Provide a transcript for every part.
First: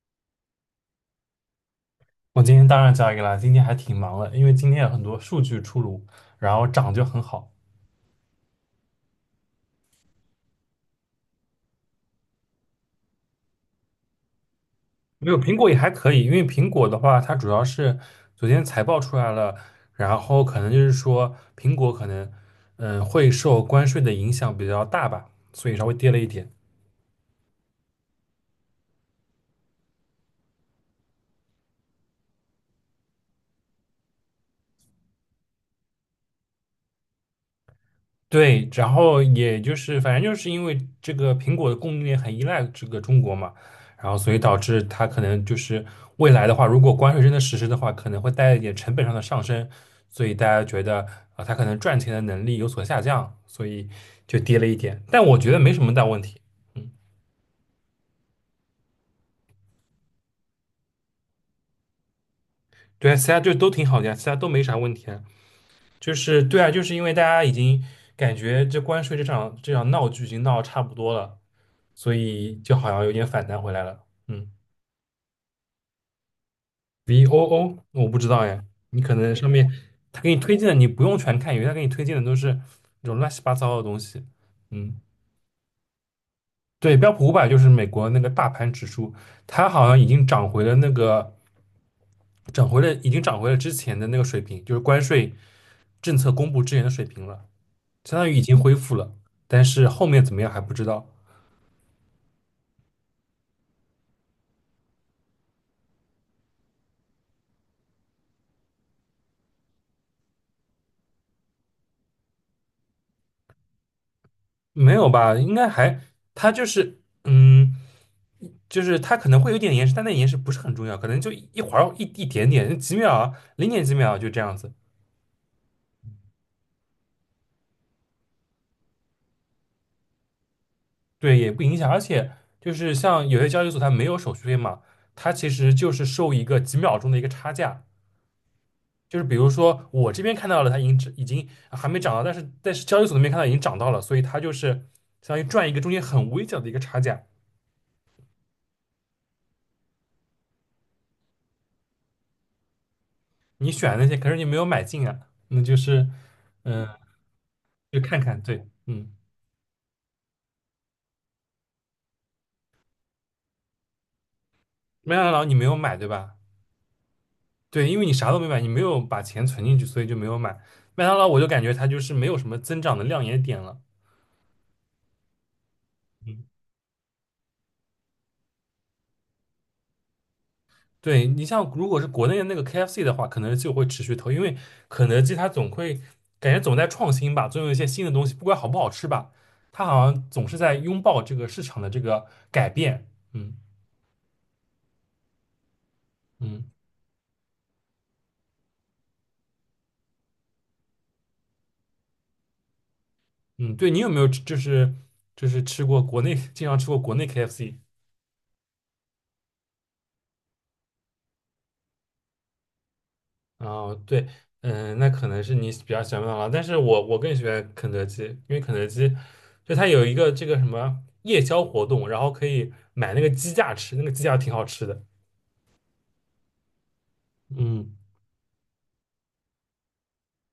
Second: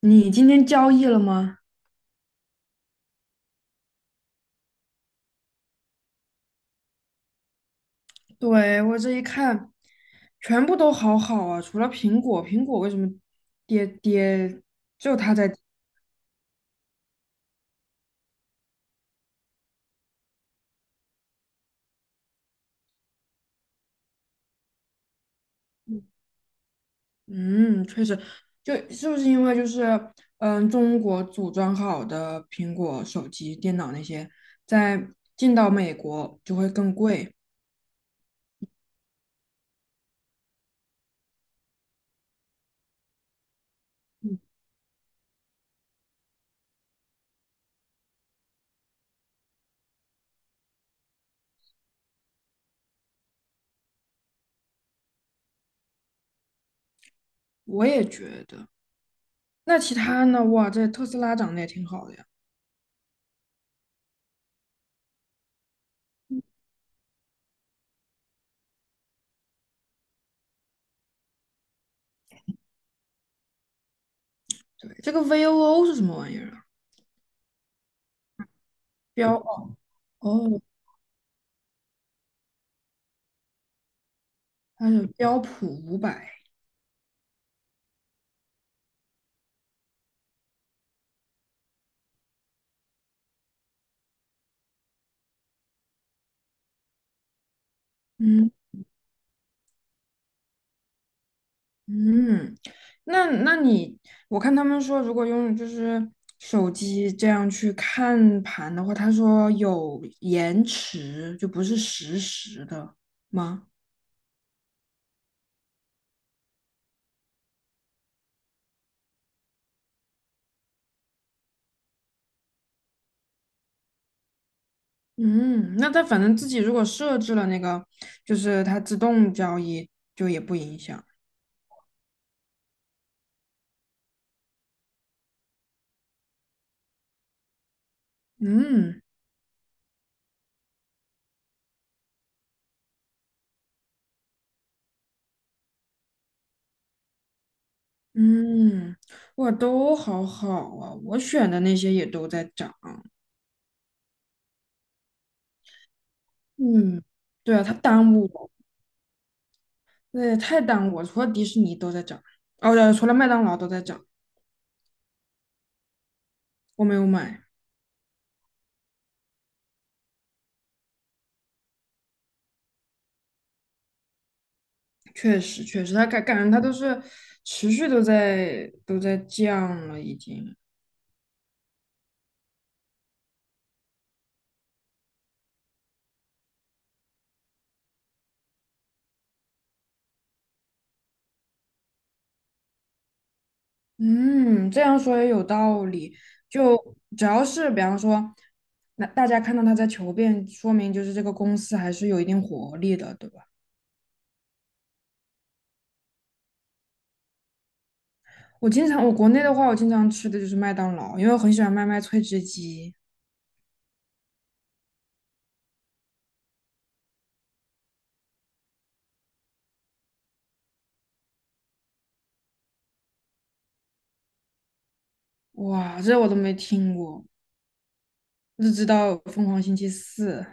你今天交易了吗？我今天当然交易了，今天还挺忙的，因为今天有很多数据出炉，然后涨就很好。对，我这一看，全部都好好啊，除了苹果，苹果为什么跌？就没它有在苹跌。果也还可以，因为苹果的话，它主要是昨天财报出来了，然后可能就是说苹果可能会受关税的影响比较大吧，所以稍微跌了一点。嗯，确实，就是不是因为就是嗯，中国组装好的苹果手机、电脑那些，在进到美国就会更贵。对，然后也就是反正就是因为这个苹果的供应链很依赖这个中国嘛，然后所嗯，以导致它可能就是未来的话，如果关税真的实施的话，可能会带来一点成本上的上升，所以大家觉得啊，它可能赚钱的能力有所下降，所以就跌了一点。但我觉得没什么大问题。嗯，我也觉得。那其他呢？哇，这特斯拉涨得也挺好的呀。对啊，其他就都挺好的呀，其他都没啥问题啊。就是对啊，就是因为大家已经感觉这关税这场闹剧已经闹得差不多了，所以就好像有点反弹回来了，嗯。对，这个 VOO 是什么玩意儿啊？VOO,那我不知道呀。你可标能上面他给你推哦，荐的，你不用全看，因为他给你推荐的都是那种乱七八糟的东西。它嗯，是标普五百。对，标普500就是美国那个大盘指数，它好像已经涨回了那个，涨回了已经涨回了之前的那个水平，就是关税政策公布之前的水平了，相当于已嗯。经恢复了，但是后面怎么样还不知道。嗯，那那你，我看他们说，如果用就是手机这样去看盘的话，他说有延迟，就不是实时的吗？没有吧？应该还，它就是，嗯，就是它可能会有点延时，但那延时不是很重要，可能就一会儿一点点，几秒啊，零点几秒啊就这样子，嗯，那他反正自己如果设置了那个，就是它自动交易，就也不影响。对，也不影响。而且就是像有些交易所它没有手续费嘛，它其实就是收一个几秒钟的一个差价，嗯。就是比如说我这边看到了它已经还没涨到，但是交易所那边看到已经涨到了，所以它就是相当于赚一个中间很微小的一个差价。嗯，哇，都好好啊，我选的那些也都在涨。你选的那些，可是你没有买进啊，那就是。嗯。嗯，对啊，他就耽看误看，我。对，嗯，对，太淡我除了迪士尼都在涨，哦，对除了麦当劳都在涨，麦当劳你没有买对吧？我没有买。对，因为你啥都没买，你没有把钱存进去，所以就没有买。麦当劳我就感觉它就是没有什么增长的亮眼点了。确实，确实，它感嗯，感觉它都是持续都在降了，已经。对，你像如果是国内的那个 KFC 的话，肯德基我会持续投，因为肯德基它总会感觉总在创新吧，总有一些新的东西，不管好不好吃吧，它好像总是在拥抱这个市场的这个改变。嗯嗯，这样说也有道理。嗯就只要是比方说，那大家看到它在求变，说明就是这个公司还是有一定活力的，对吧？嗯，对你有没有吃就是就是吃过国内经常吃过国内 KFC?我经常，我国内的话，我经常吃的就是麦当劳，因为我很喜欢麦麦脆汁鸡。哦，对，嗯，那可能是你比较喜欢麦当劳，但是我更喜欢肯德基，因为肯德基就它有一个这个什么夜宵活动，然后可以买那个鸡架吃，那个鸡架挺好吃的。哇，这我都没听过，嗯只知道疯狂星期四。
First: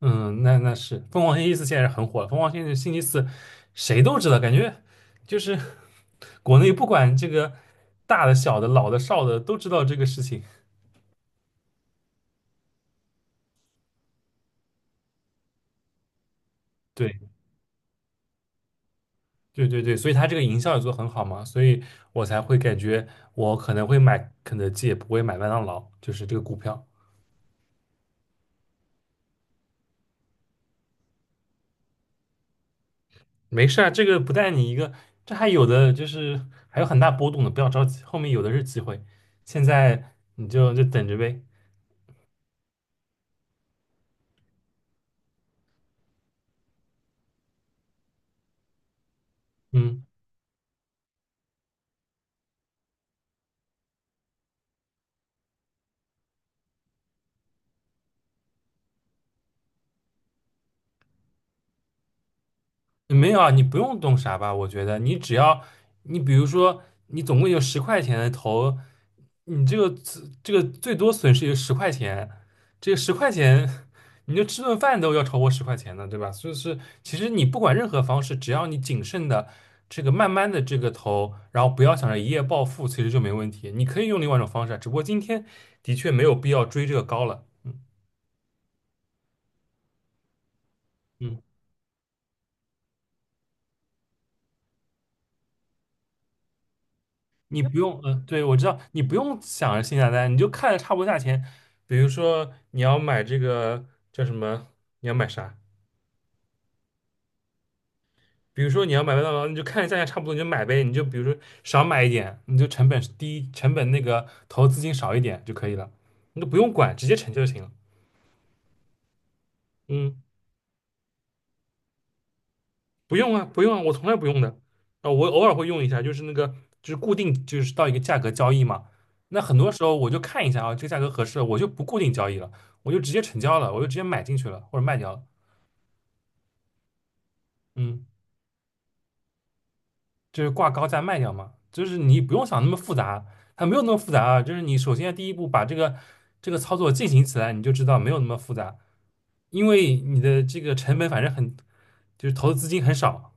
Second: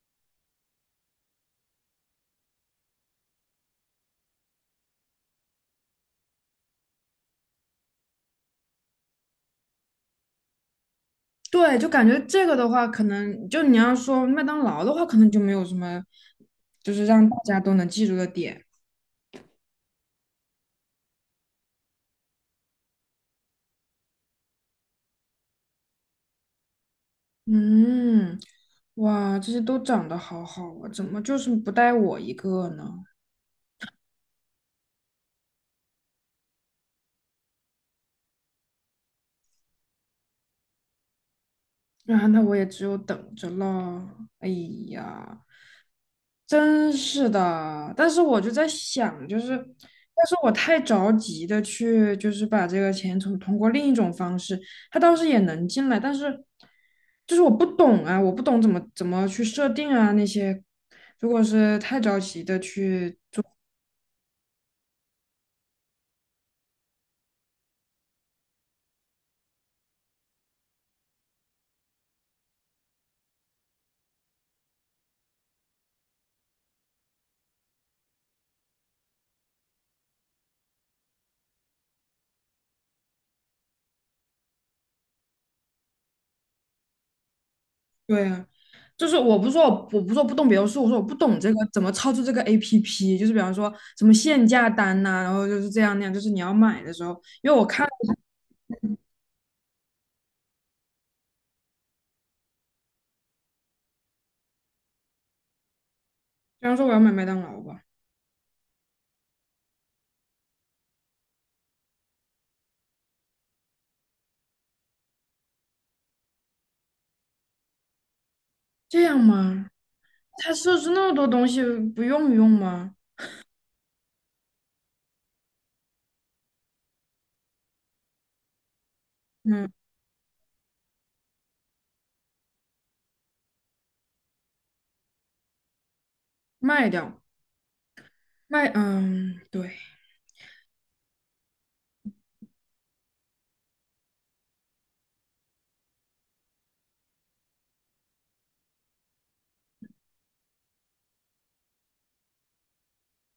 嗯，那那是凤凰星期四现在是很火了，凤凰星期四谁都知道，感觉就是国内不管这个大的、小的、老的、少的都知道这个事情。对，就感觉这个的话，可能就你要说麦当劳的话，可能就没有什么，就是对。让大家都能记住的点。对对对，所以它这个营销也做得很好嘛，所以我才会感觉我可能会买肯德基，也不会买麦当劳，就是这个股票。嗯，哇，这些都长得好好啊，怎么就是不带我一个呢？没事啊，这个不带你一个，这还有的就是还有很大波动的，不要着急，后面有的是机会，现在你就等着呗。啊，那我也只有等着了。哎呀，真是的，但是我就在想，就是，嗯。要是我太着急的去，就是把这个钱从通过另一种方式，他倒是也能进来，但是就是我不懂啊，我不懂怎么去设定啊那些，如果是太着急的去。没有啊，你不用动啥吧？我觉得你只要你比如说你总共有十块钱的投，你这个这个最多损失有十块钱，这个十块钱你就吃顿饭都要超过十块钱的，对吧？所以是其实你不管任何方式，只要你谨慎的这个慢慢的这个投，然后不要想着一夜暴富，其实就没问题。你可以用另外一种方式啊，只不过今天的确没有必要追这个高了。嗯对啊，就是我不是说我不是说不懂别的术，我说我不懂嗯。这个怎么操作这个 APP，就是比方说什么限价单呐、然后就是这样那样，就是你要买的时候，比你不用，对，我知道，你不用想着性价比单，你就看着差不多价钱。比如说你要买这个叫什么，你要买啥？方说我要买麦当劳吧，比如说你要买麦当劳，你就看着价钱差不多，你就买呗。你就比如说少买一点，你就成本低，成本那个投资金少一点就可以了，你都不用管，直接成就行了。这样吗？嗯他设置那么多东西不用用吗？不用啊我从来不用的。啊，我偶尔会用一下，就是那个，就是固定，就是到一个价格交易嘛。那很多嗯，时候我就看一下啊，这个价格合适，我就不固定交易了，我就直接成交了，我就直接买进去了或者卖掉了。卖掉嗯，卖，嗯，对。就是挂高价卖掉嘛，就是你不用想那么复杂，它没有那么复杂啊。就是你首先第一步把这个这个操作进行起来，你就知道没有那么复杂，因为你的这个成本反正很，就是投资资金很少，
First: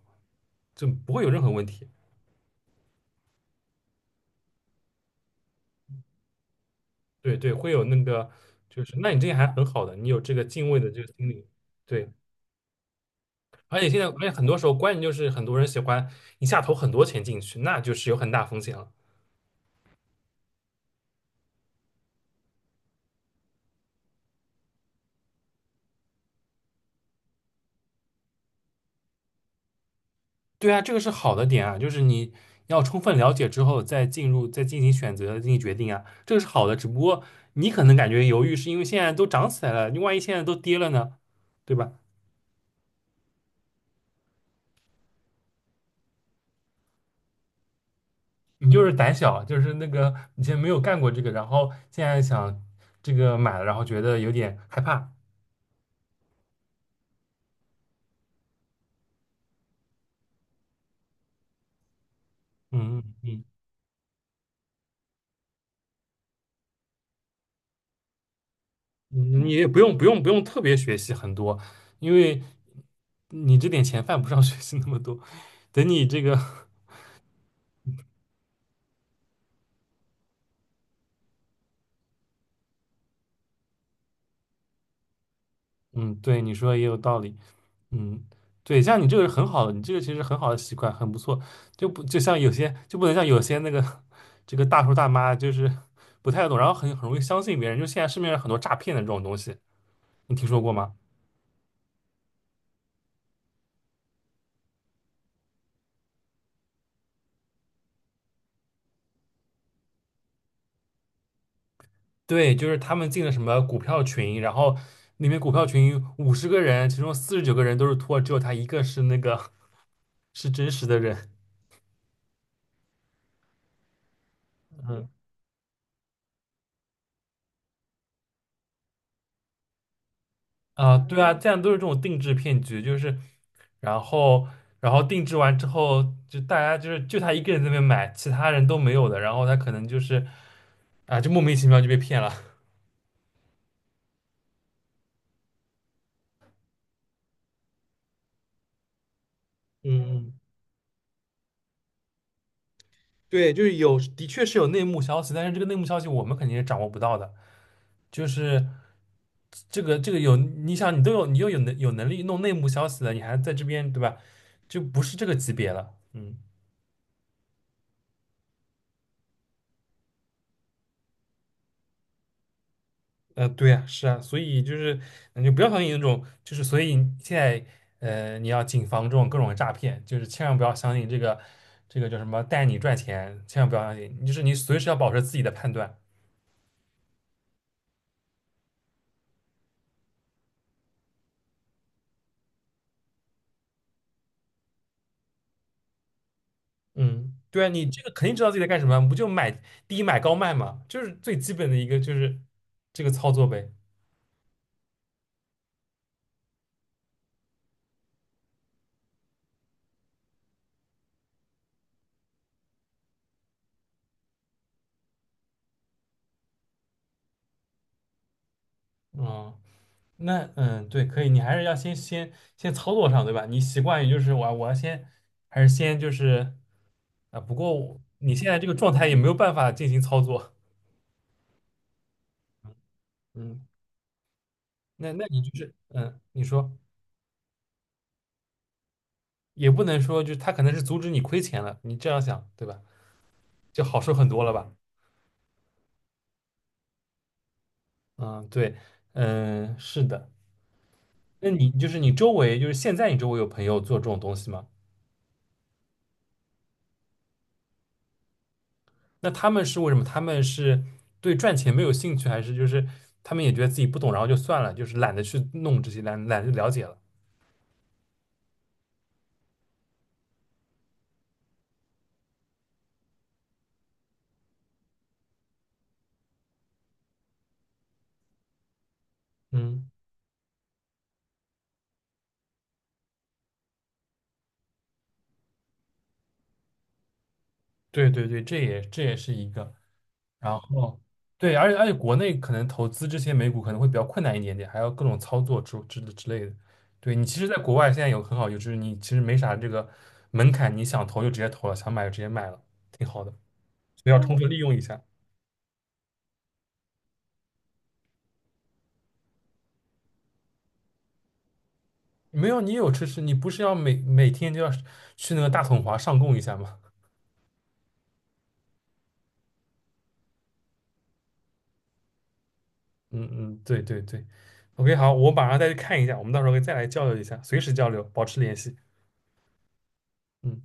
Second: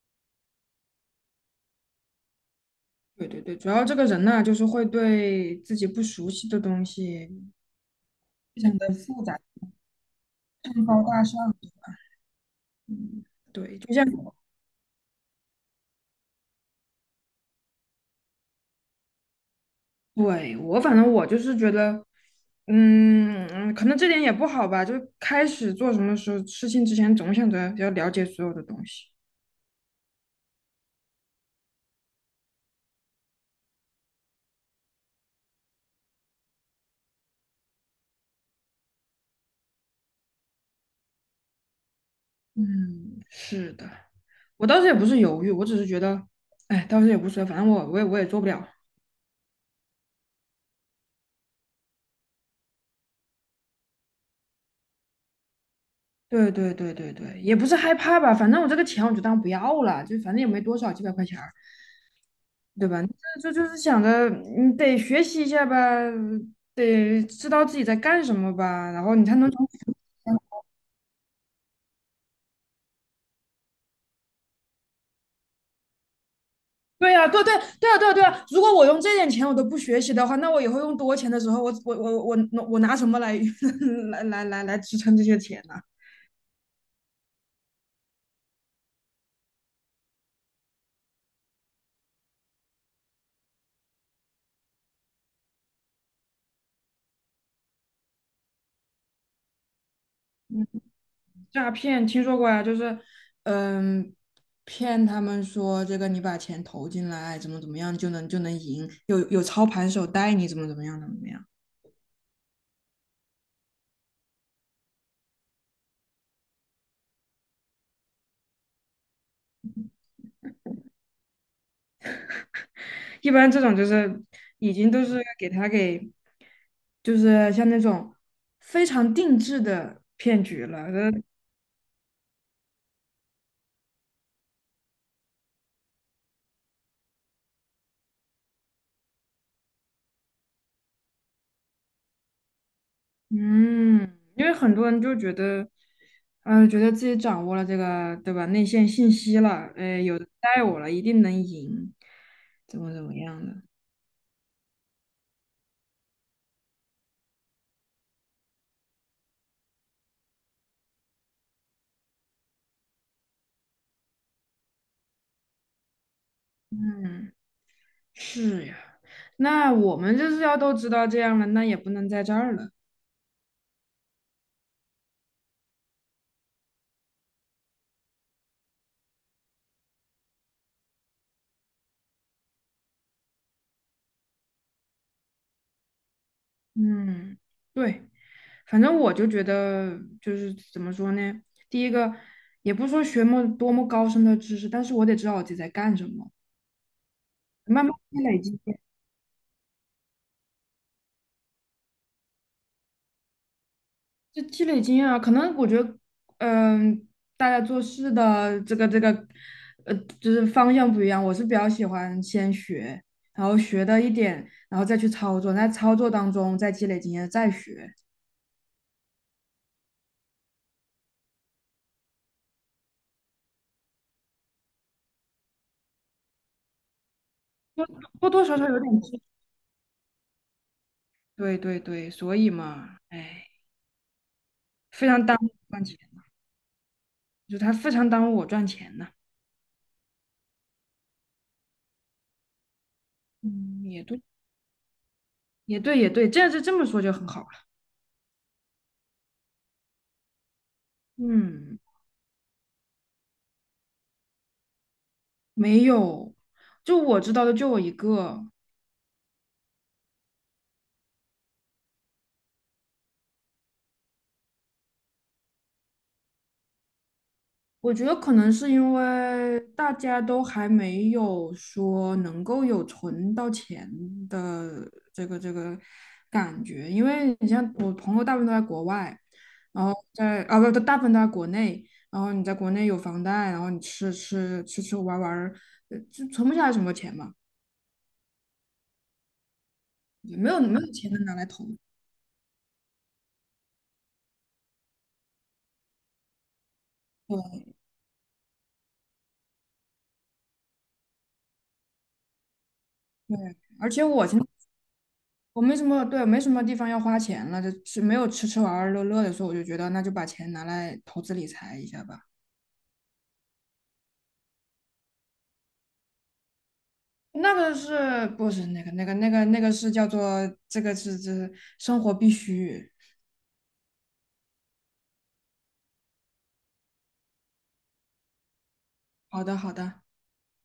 就不会有任何问题。对，主要这个人呐、就是会对自己不熟悉的东西对对，会有那个，非常就的是那你复这个杂，还很好的，你有这个敬畏上的这纲个大心理，上。对，嗯，对，而且就现像。在，而且很多时候关键就是很多人喜欢一下投很多钱进去，那就是有很大风险了。对，我反正我就是觉得，嗯，可能这点也不好吧。就开始做什么事情之前，总想着要了解所有的东西。对啊，这个是好的点啊，就是你要充分了解之后再进入，再进行选择、进行决定啊，这个是好的。只不过你可能感觉犹豫，是因为现在都涨起来了，你万一现在都跌了呢，对吧？嗯，是的，我当时也不是犹豫，我只是觉得，哎，当时也不所谓反正我也做不了。你就是胆小，就是那个以前没有干过这个，然后现在想这个买了，然后觉得有点害怕。对，也不是害怕吧，反正我这个钱我就当不要了，就反正也没多少，几百块钱儿对嗯吧？这嗯嗯。这就是想着你得学习一下吧，得知道自己在干什么吧，然后你才嗯，能你从。也不用特别学习很多，因为你这点钱犯不上 学习那么多。等你这个，对呀，对啊，对啊！如果我用这点钱我都不学习的话，那我以后用多钱的时候，我拿什么来 来来来来支撑这些钱呢、嗯，对，你说的也有道理，嗯，对，像你这个是很好的，你这个其实很好的习惯，很不错。就不就像有些就不能像有些那个 这个大叔大妈就是不太懂，然后很容易相信别人。就现在市面上很多诈骗的这种东西，你听说过吗？诈骗听说过呀，嗯，骗他们说这个你把钱投进来，怎么样就能就能赢，有操盘手带你怎么样。对，就是他们进了什么股票群，然后里面股票群50个人，其中49个人都是托，只有他一个是那个是真实的人一般这种就是已经都是给他给，就是像那种非常定制的骗局了，啊，对啊，这样都是这种定制骗局，就是然后然后定制完之后，就大家就是就他一个人在那边买，其他人都没有的，然后他可能就是啊，就莫名其妙就被骗了。嗯，因为很多人就觉得，嗯，觉得自己掌握了这个，对吧？内线信息了，哎，有人嗯，带我了，一定能赢，怎么怎么样对，的？就是有，的确是有内幕消息，但是这个内幕消息我们肯定是掌握不到的。就是这个这个有，你想你都有你又有能有能力弄内幕消息了，你还在这边对吧？就不是这个级别了。嗯。嗯，是呀。那我们就是要都知道这样了，那也不能在这儿了。呃，对呀，是啊，所以就是你就不要相信那种，就是所以你现在呃，你要谨防这种各种诈骗，就是千万不要相信这个这个叫什么带你赚钱，千万不要相信，就是你随时要保持自己的判断。嗯，对，反正我就觉得，就是怎么说呢？第一个，也不说学么多么高深的知识，但是我得知道我自己在干什么，嗯，对啊，慢你慢这个积肯定累知道自经己在干验。什么，不就买低买高卖嘛，就是最基本的一个就是这个操作呗。就积累经验啊，可能我觉得，嗯，大家做事的呃，就是方向不一样。我是比较喜欢先学，然后学到一点，然后再去操作，在操作当中再积累经验，再学，嗯，那嗯，对，可以，你还是要先操作上，对吧？你习惯于就是我要先还是先就是。啊，不多过你多现少在这少个有状点态也积。没有办法进行操作，对，所以嘛，哎，嗯，非那常那耽你误我就是，赚钱，嗯，你说就他非常耽误我赚钱呢。也不能说，就是他可能是阻止你亏钱了，你这样想，对吧？嗯，就好也受对，很多了吧？这这么说就很好了。嗯，对，嗯，是的。那你嗯，就是你周围，就是现在你周围有朋友做这种东西吗？没有，就我知道的就我一个。那他们是为什么？他们是对赚钱没有兴趣，还是就是他们也觉得自己不懂，然后就算了，就是懒得去弄这些，懒得了解了？我觉得可能是因为大家都还没有说能够有存到钱的这个感觉，因为你像我朋友大部分都在国外，然嗯，后在啊不，大部分都在国内，然后你在国内有房贷，然后你吃吃玩玩儿，呃就存不下来什么钱嘛，对对对，这也这也是一个。然没有后钱能拿来对，投。而且国内可能投资这些美股可能会比较困难一点点，还要各种操作之类的。对你其实，在对国外现在有很好，就是你其实没啥这个门槛，你想投就直接投了，想买就直接买了，挺好的，对，而且所以要我充现在。分利用一下。我没什么，对，没什么地方要花钱了，就是没有吃吃玩玩乐乐的时候，我就觉得那就把钱拿来投资理财一下吧。没有，你有知识，你不是要每天就要去那个大统华上供一下吗？那个是不是那个是叫做这是生活必须？嗯嗯，对对对。OK,好，我马上再去看一下，我们到时候可以再来交流一下，随时交流，保持联系。好的好的。嗯。